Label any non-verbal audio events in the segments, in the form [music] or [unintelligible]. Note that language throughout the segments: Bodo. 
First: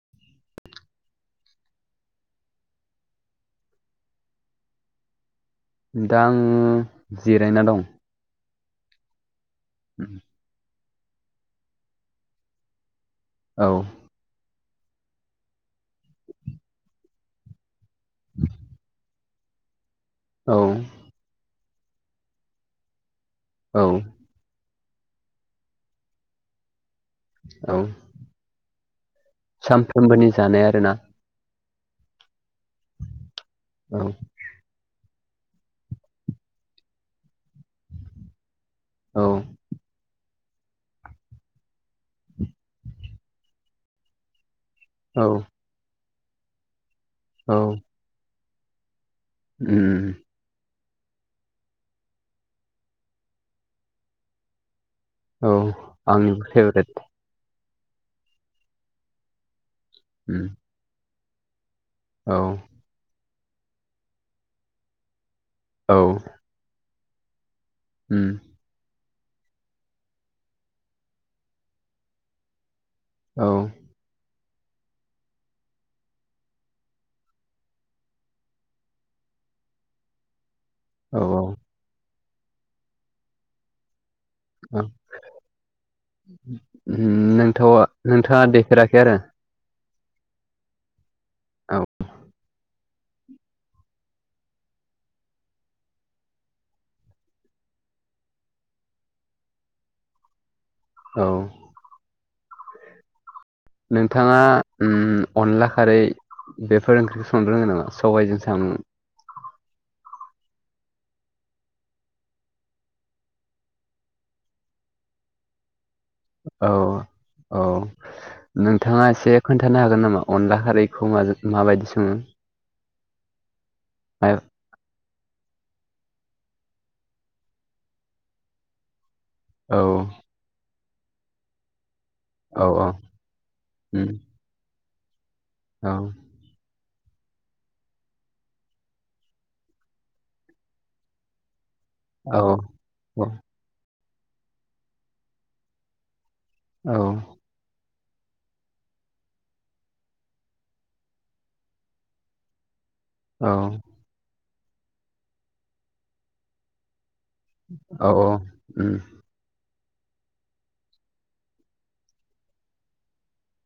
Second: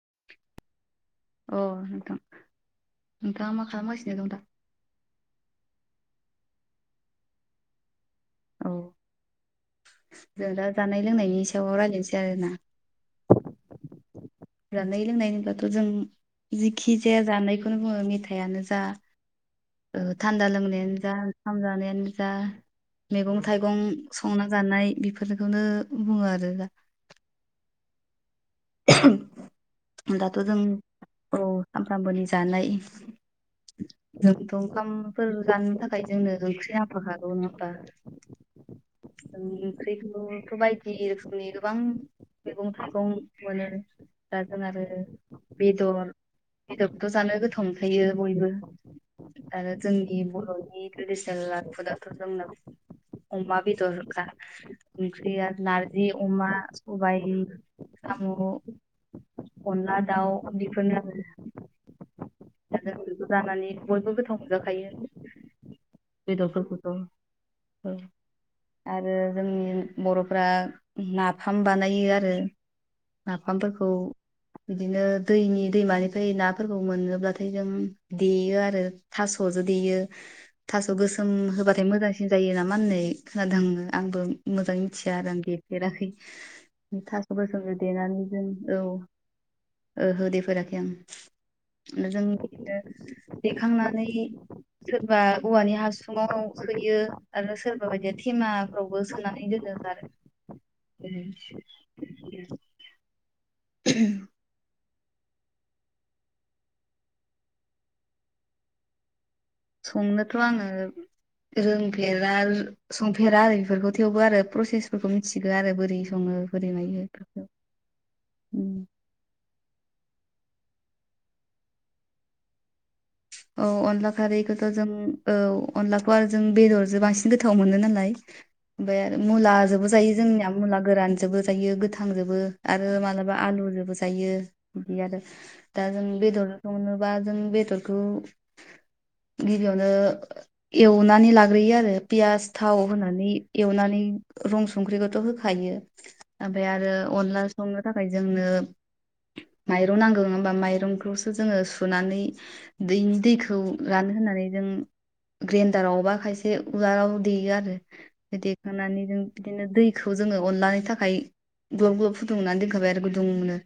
[unintelligible] अ नोंथां नोंथाङा मा खालामगासिनो दं दा? दा आङो जिरायना दं। औ जों दा जानाय लोंनायनि सायाव रायज्लायनोसै आरोना? औ। जानाय लोंनायनिब्लाथ' जों जिखि जाया जानायखौ बेखौनो बुङो मेथाइयानो जा थान्दा औ लोंनायानो जा ओंखाम जानायानो जा। मैगं थाइगं औ संना जानाय बेफोरखौनो बुङो आरो दा। औ। [unintelligible] सानफ्रोमबोनि जानाय आरोना। आमफ्रामबोनि जानाय औ जोंथ ओंखाम फोर जानो थाखाय जोंनो ओंख्रि नांफाखागौ नङाबा? औ जों ओंख्रिखौथ' बायदि रोखोमनि गोबां मैगं थाइगं मोनो दा जों आरो औ बेदर बेदर जानो औ गोथाव मोनखायो बयबो। आरो उम जोंनि बर'नि ट्रेडिं स्नेल हाखुदाखु जोंनो अमा बेदर होखा। ओंख्रिया औ नारजि आंनि अमा फेभरेट सबाइ सामु। अनला दाउ उम बिफोरनो आरो। औ। दा जों जानानै बयबो गोथाव मोनजाखायो औ बेदरफोरखौथ'। औ उम आरो ओ जोंनि बर'फ्रा नाफाम बानायो आरो। औ नाफामफोरखौ बिदिनो दैनि दैमानिफ्राय नाफोरखौ मोनोब्लाथाय जों देयो आरो था सजो देयो थास' औ गोसोम औ होबाथाय मोजांसिन जायो नामा होनै खोनादों आंबो मोजाङै मिथिया आरो आं देफेराखै उम थास'गोसोमजों। नोंथावा नोंथाङा देफेराखै आरो? ओहो देफेराखै आं औ नोंजों बिदिनो दैेखांनानै सोरबा औवानि हासुङाव सोयो आरो सोरबा बायदिया थेमाफ्रावबो सोनानै जोङो ज आरो [inaudible] औ [inaudible] नोंथाङा उम अनला खारै बेफोर ओंख्रिखौ संनो रोङो नामा सबायाइजों सामजों संनोथ' आङो रोंफेरा संफेरा आरो बेफोरखौ थेवबो आरो प्रसेसफोरखौ मिथिगौ आरो बोरै सङो औ बोरै मायो बेफोरखौ औ उम। नोंथाङा एसे खोन्थानो हागोन नामा अनला खारैखौ माजों माबायदि सङो औ अनला औ खारैखौथ' जों औ अनलाखौ आरो जों बेदरजों बांसिन गोथाव मोनो नालाय ओमफ्राय मुला जोंबो जायो जोंनिया मुला गोरान जोंबो जायो गोथाव थाजोंबो आरो मालाबा आलुजोंबो जायो बिदिनो आरो दा जों बेदर बा जों बेदर बेखौ गिबियावनो एवनानै लाग्रोयो आरो पियास थाव होनानै एवनानै रं संख्रिखौथ' होखायो ओमफ्राय आरो अनला संनो थाखाय जोंनो माइरं नांगौ होमबा माइरंखौसो जोङो सुनानै बेनि दैखौ रानो होननानै जों ग्रेन्दाराव बा खायसे उवालाव देयो आरो औ बेनिफ्राय देखांनानै जों बिदिनो दै जोङो अनलानि थाखाय ग्लब ग्लब फुदुंनानै दोनखाबाय आरो गुदुंनो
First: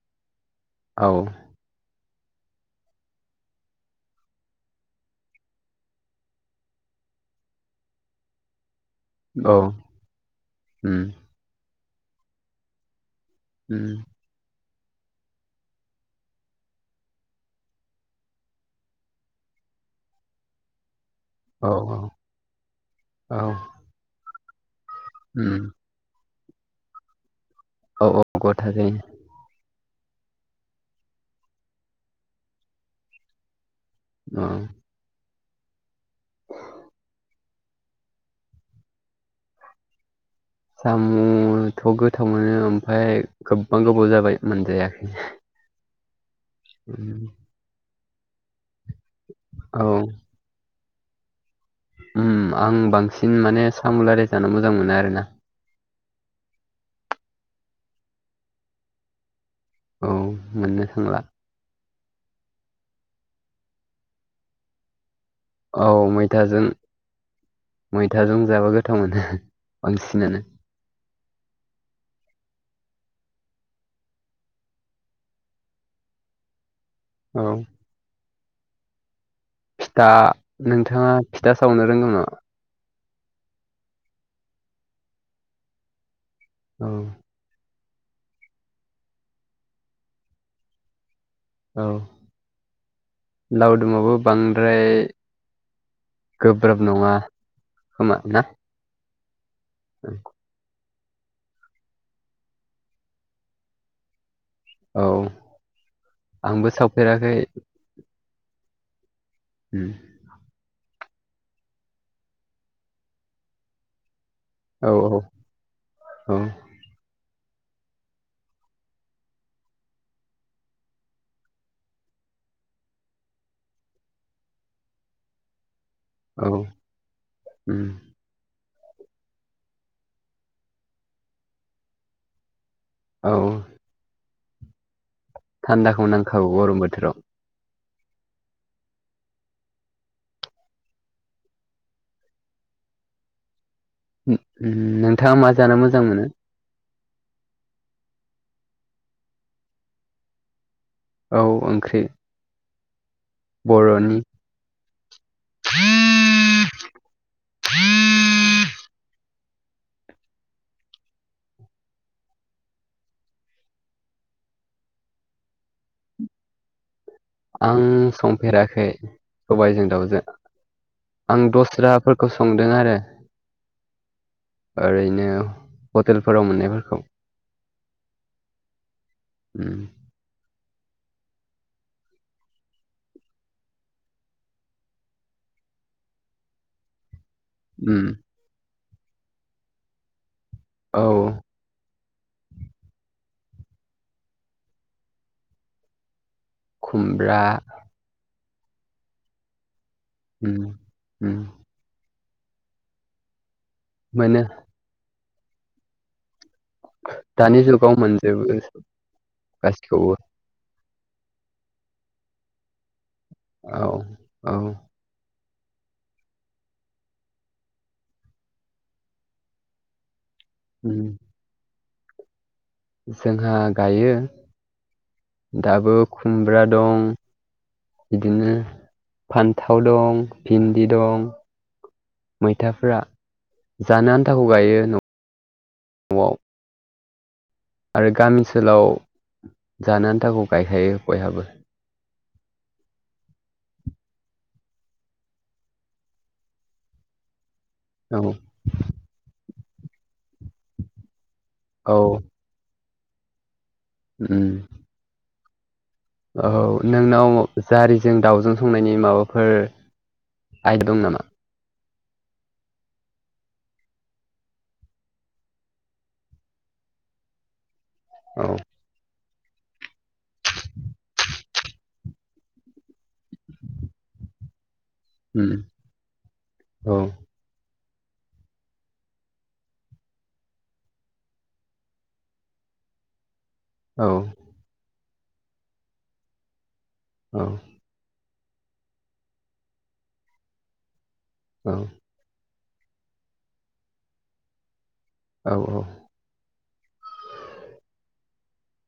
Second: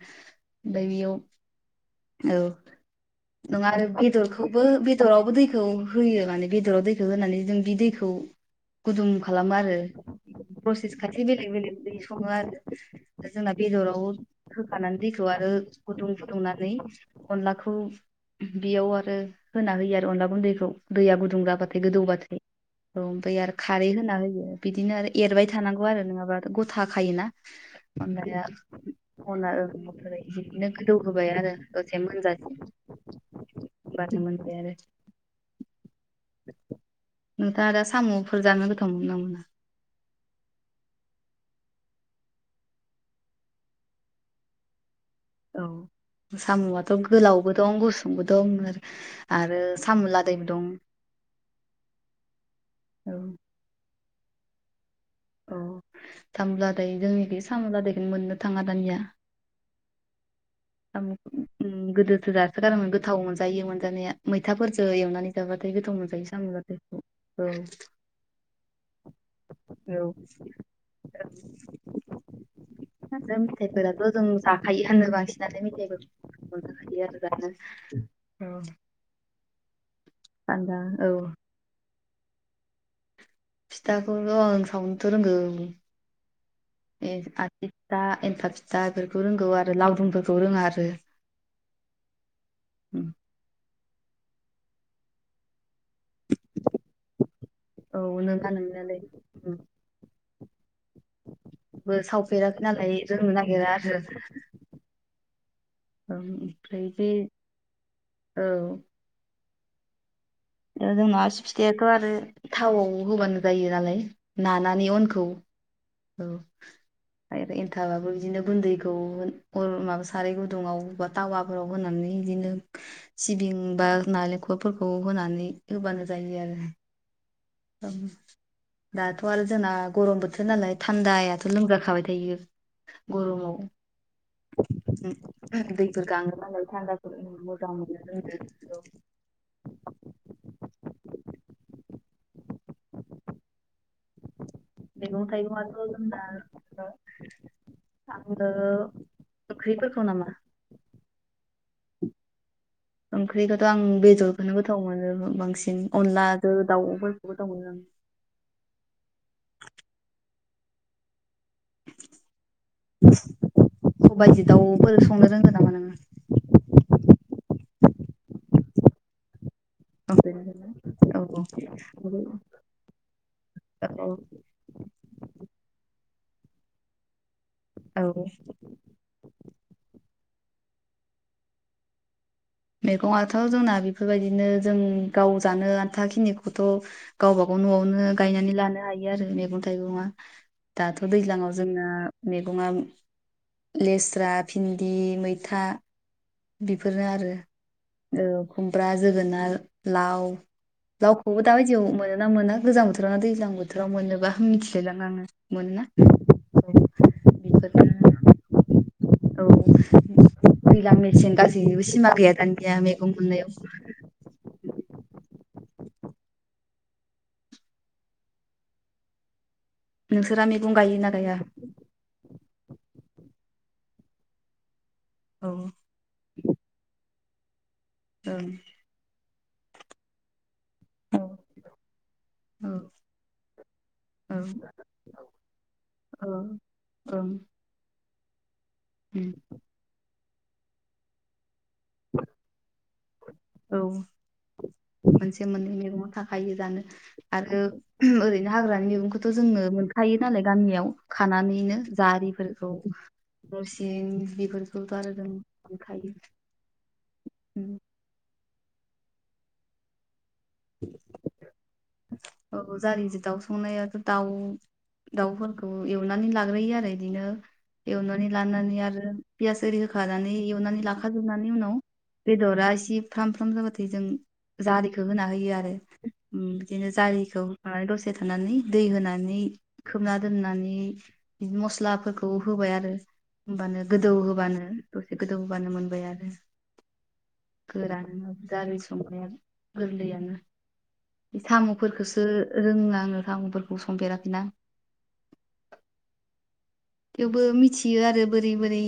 दैयाव औ नङा आरो बेदरखौबो बेदरावबो दैखौ होयो माने बेदराव दैखौ होनानै जों बि दैखौ गुदुं खालामो आरो प्रसेस खाथि बेलेग बेलेग संङो आरो जोंना बेदराव होखानानै दैखौ आरो गुदुं फुदुंनानै अनलाखौ बेयाव आरो होना होयो आरो अनला गुन्दैखौ दैया गुदुं जाबाथाय गोदौबाथाय औ ओम आरो खारै होनानै होयो बिदिनो आरो एरबाय थानांगौ आरो नङाबा गथाखायोना औ ओमफ्राय गथा जायो अनला ओमफ्राय बिदिनो गोदौ होबाय आरो दसे मोनजासिम होमबाथ' औ मोनबायानो [inaudible] [inaudible] नोंथाङा दा साम'फोर जानो गोथाव मोनो नामा साम'थ' गोथाव मोनो ओमफफ्राय गोबबां गोबाव जाबाय मोनजाया औ साम'आथ' गोलावबो दं गुसुंबो दं आरोखि आरो औ सामुलादायबो दं उम आं औ बांसिन सामु लादाय जानो मोजां मोनो आरोना सामु लादाय जोंनि बे सामु लादैखौनो मोननो थाङा दानिया औ मोननो उम थांला गोदोसो जासोगारोमोन गोथाव मोनजायो मोनजानाया मैथाफोरजों एवनानै जाबाथाय औ गोथाव मोनजायो साम' मैथाजों लादायखौ मैथाजों जाबा गोथाव मोनो औ औ बांसिनानो मेथाइफोराथ' जों जाखायो होननो बांसिन नाथाय मेथाइफोरखौ हालिया आरो औ जानो फिथा सानदा औ नोंथाङा फिथा सावनो रोंगौ नामा फिथाखौ आं सावनोथ' रोंगौ औ ए आथि दा एन्थाब फिथा बेफोरखौ रोंगौ आरो लावदुंमफोरखौ रोङा आरो औव लावदुम आबो बांद्राय गोब्राब नङा औ खोमा ना। नोंना नोंनायालाय औव [unintelligible] बो सावफेराखै नालाय रोंनो नागिरा आरो औ आंबो ओमफ्राय बे सावफेराखै। औ उम जोंना आसि फिथाइयाथ' आरो थावआव होबानो जायो नालाय नानानै उनखौ औव आरो एन्थाबाबो बिदिनो गुन्दैखौ अर माबा साराय गुदुंव बा थावाफोराव होनानै बिदिनो सिबिं बा नालेंखलफोरखौ होनानै होबानो जायो आरो। औ उम औं दाथ' आरो जोंना गरम बोथोर नालाय थान्दायाथ' लोमजाखाबाय थायो। औ गरमाव। थान्दाखौ दैफोर नांखागौ गांग्रोनांगोन गरम थान्दाफोर बोथोराव मोजां मोन ज [unintelligible] उ उम नोंथाङा मा जानो मोजां मोनो। आंबो ओंख्रिफोरखौ नामा। औव ओंख्रि। ओंख्रिखौथ' आं बर'नि बेदरखौनो गोथाव मोनो। बांसिन अनलादो दाउफोरखौबो मोजां मोनो आं। [unintelligible] सबायदि दाउफोर संनो रोंगो नामा नोङो। आं संफेराखै सबायजों औ दाउजों। बेरायगोन ना? औ आं औ दस्राफोरखौ संदों आरो। औ औ ओरैनो हटेलफोराव मोननायफोरखौ। औव उम मैगंआथ' जोंना बेफोरबायदिनो जों गाव जानो आन्थाखिनिखौथ' गावबाागाव उम न'आवनो गायनानै लानो हायो आरो मैगं थाइगंङा दाथ' औ दैज्लाांआव जोंना मैगंया लेस्रा भिन्दि मैथा बेफोरनो आरो खुमब्रा ओ खुमब्रा जोगोनार लाव उम उम लावखौबो दा बायदियाव मोन ना मोना गोजां बोथोरावना दैज्लां बोथोर बोथोराव मोनोबा मोनो मिथिलायलाङा आङो मोनोना। औ दानिजुगाव मोनजुबो। औव दैलां मेसेन गासैबो सिमा गैया दानिया मे गं औ औ मोननायाव। नोंसोरा मैगं उम गायोना गाया। जोंहा गायो औ ओं दाबो खुमब्रा दं। औ बिदिनो फान्थाव दं भिन्दि दं। औ मैथाफोरा जानो आन्थाखौ गायो न' औव औव आरो गामि ओनसोलाव जानो आन्थाखौ गायखायो बयहाबो। औव मोनसे मोननै मैगंया थाखायो दानो आरो औ ओरैनो हाग्रानि मैगंखौथ' जोङो मोनखायो नालाय गामियाव खानानैनो औ जारिफोरखौ नोरसिं बेफोरखौथ' आरोजों औव नोंनाव जारिजों दाउजों संनायनि माबाफोर आइन दं नामा। औव जारिजों दाउ संनायाथ' दाउ दाउफोरखौ एवनानै लाग्रोयो आरो बिदिनो एवनानै औ लानानै आरो पियास ओरि होखानानै एवनानै लाखा जोबनानि उनाव। बेदरा एसे फ्राम फ्राम जाबाथाय जों जारि। होना होयो उम आरो बिदिनो औ जारिखौ। दसे थानानै दै होनानै खोबना दोननानै मस्लाफोरखौ होबाय। होबाय आरो होमबानो औ गोदौ होबानो दसे गोदौ होबानो मोनबाय आरो। औ गोरान गारि संनाया गोरलैयानो। साम'फोरखौसो रोङा आङो साम'फोरखौ संफेराखैना। औ औ। थेवबो मिथियो आरो बोरै बोरै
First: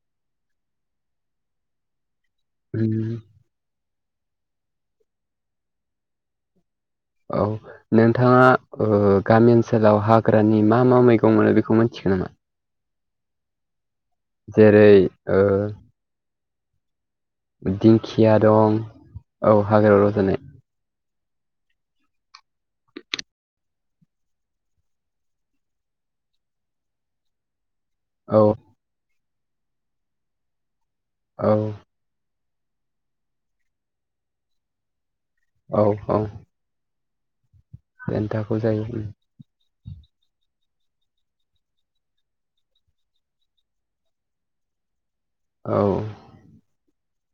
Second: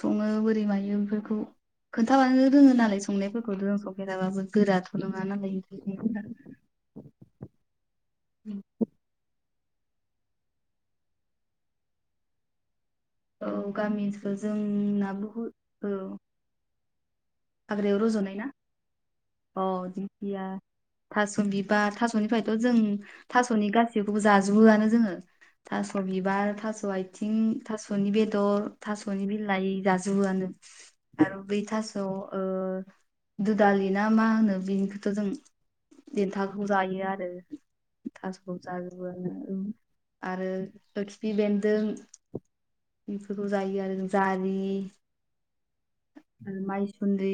सङो बोरै मायो बेफोरखौ। खोनथाबानो रोङो नालाय उम संनायफोरखौ थ' जों संफेराबाबो गोराथ' नङा नालाय। औ नोंथाङा ओ गामि ओन सोलाव हाग्रानि मा मा मैगं मोनो बेखौ मिथिगोन नामा? औ गामि ओनसोलाव जेरै जोंना ओ बुहुत औ। हाग्रायाव रज'नाय दिंखिया ना दं। औ अ हाग्रायाव रजानाय दिंखिया थास' बिबार थास'निफ्रायथ' जों थास'नि गासिखौबो जाजोबोआनो जोङो। थास' बिबार थास' आथिं थास'नि औ बेदर, थास'नि बिलाइ जाजोबोआनो आरो औ बै थास' ओ दुदालि ना मा होनो बेनिखौथ' जों औ औ देन्थाखौ जायो आरो। देन्थाखौ थास'खौ जायो उम जाजोबोयानो ओं आरो खिफि बेन्दों बेफोरखौ जायो आरो जारि औ। उन्दै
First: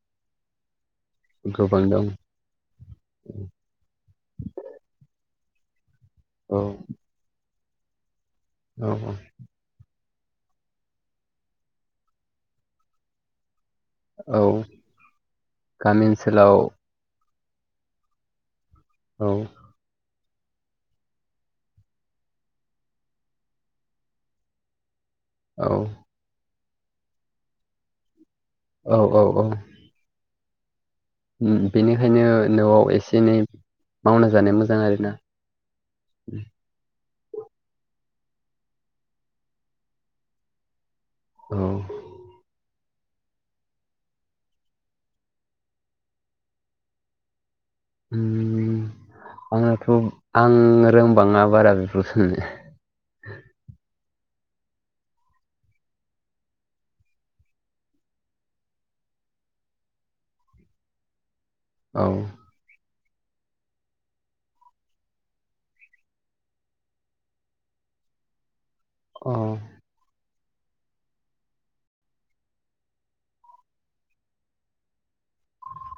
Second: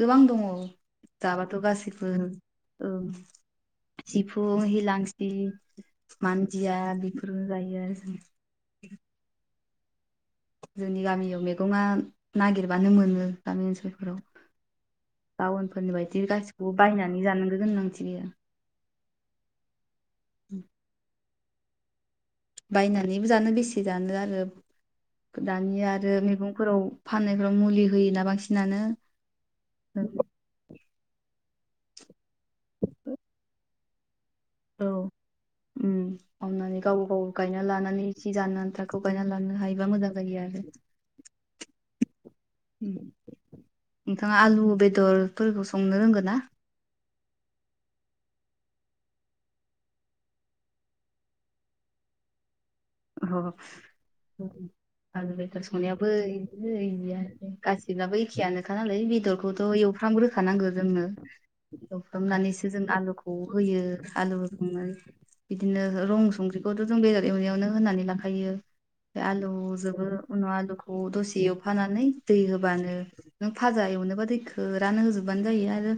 गोबां दङ। जाबाथ' गोबां दं गासैबो औ सिफुं, हिलांसि औ मान्जिया बेफोरबो जायो आरो जों। औ औ जोंनि गामियाव मैगंआ नागिरबानो मोनो। गामि ओनसोलफोराव। औ टाउनफोरनि गामि बायदि ओनसोलाव गासिखौबो बायनानै जानो गोनांथि गैया। औ। उम बायनानैबो जानो बेसे जानो आरो औ दानिया आरो मैगं फोराव फाननायफोराव मुलि होयोना बांसिनानो। औ औ औ उम बेनिखायनो न'आव एसे एनै मावना जानाया मोजां आरो औ ना। उम मावनानै गावबा गाव गायना लानानै जि जानो आथाखौ गायना लानो हायोबा मोजां जायो आरो। औ। उम नोंथाङा आलु बेदरफोरखौ संनो रोंगोन ना? [inaudible] उम आंनाथ'! आं रोंबाङा बारा बेफोरखौ माने। अ आलु बेदर संनायाबो इदिनो इदियानोसै गासिबनाबो एखेयानोखा नालाय बेदरखौथ' एव फ्रामग्रोखानांगौ जोङो औ एवफ्रामनानैसो जों आलुखौ होयो आलु होखांनानै बिदिनो रं संख्रिखौथ' जों बेदर एवनायावनो होनानै लाखायो, औ आलुजोंबो उनाव आलुखौ दसे एवफानानै दै होबानो नों फाजा एवनोबा दैखौ रान होजोब होबानो जायो आरो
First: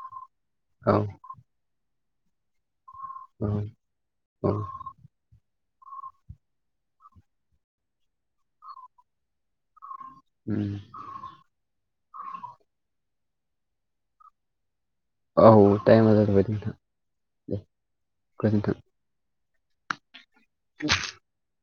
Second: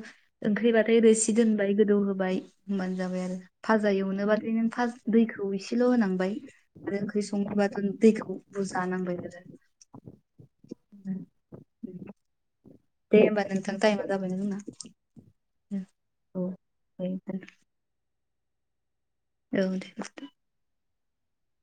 ओंख्रिबाथाय रोसि दोनबाय गोदौ होबाय। होमबानो जाबाय आरो औ फाजा औ एवनोबथाय नों दैखौ एसेल' होनांबाय। आरो ओंख्रि संनोबाथाय दैखौ बुरजा नांबाय आरो। उम दे होमबा नोंथां टाइमआ जाबाय जोंना। औ टाइमा जाथ'बाय औ नोंथां, दे गोजोनथों। औ दे गोजों [inaudible]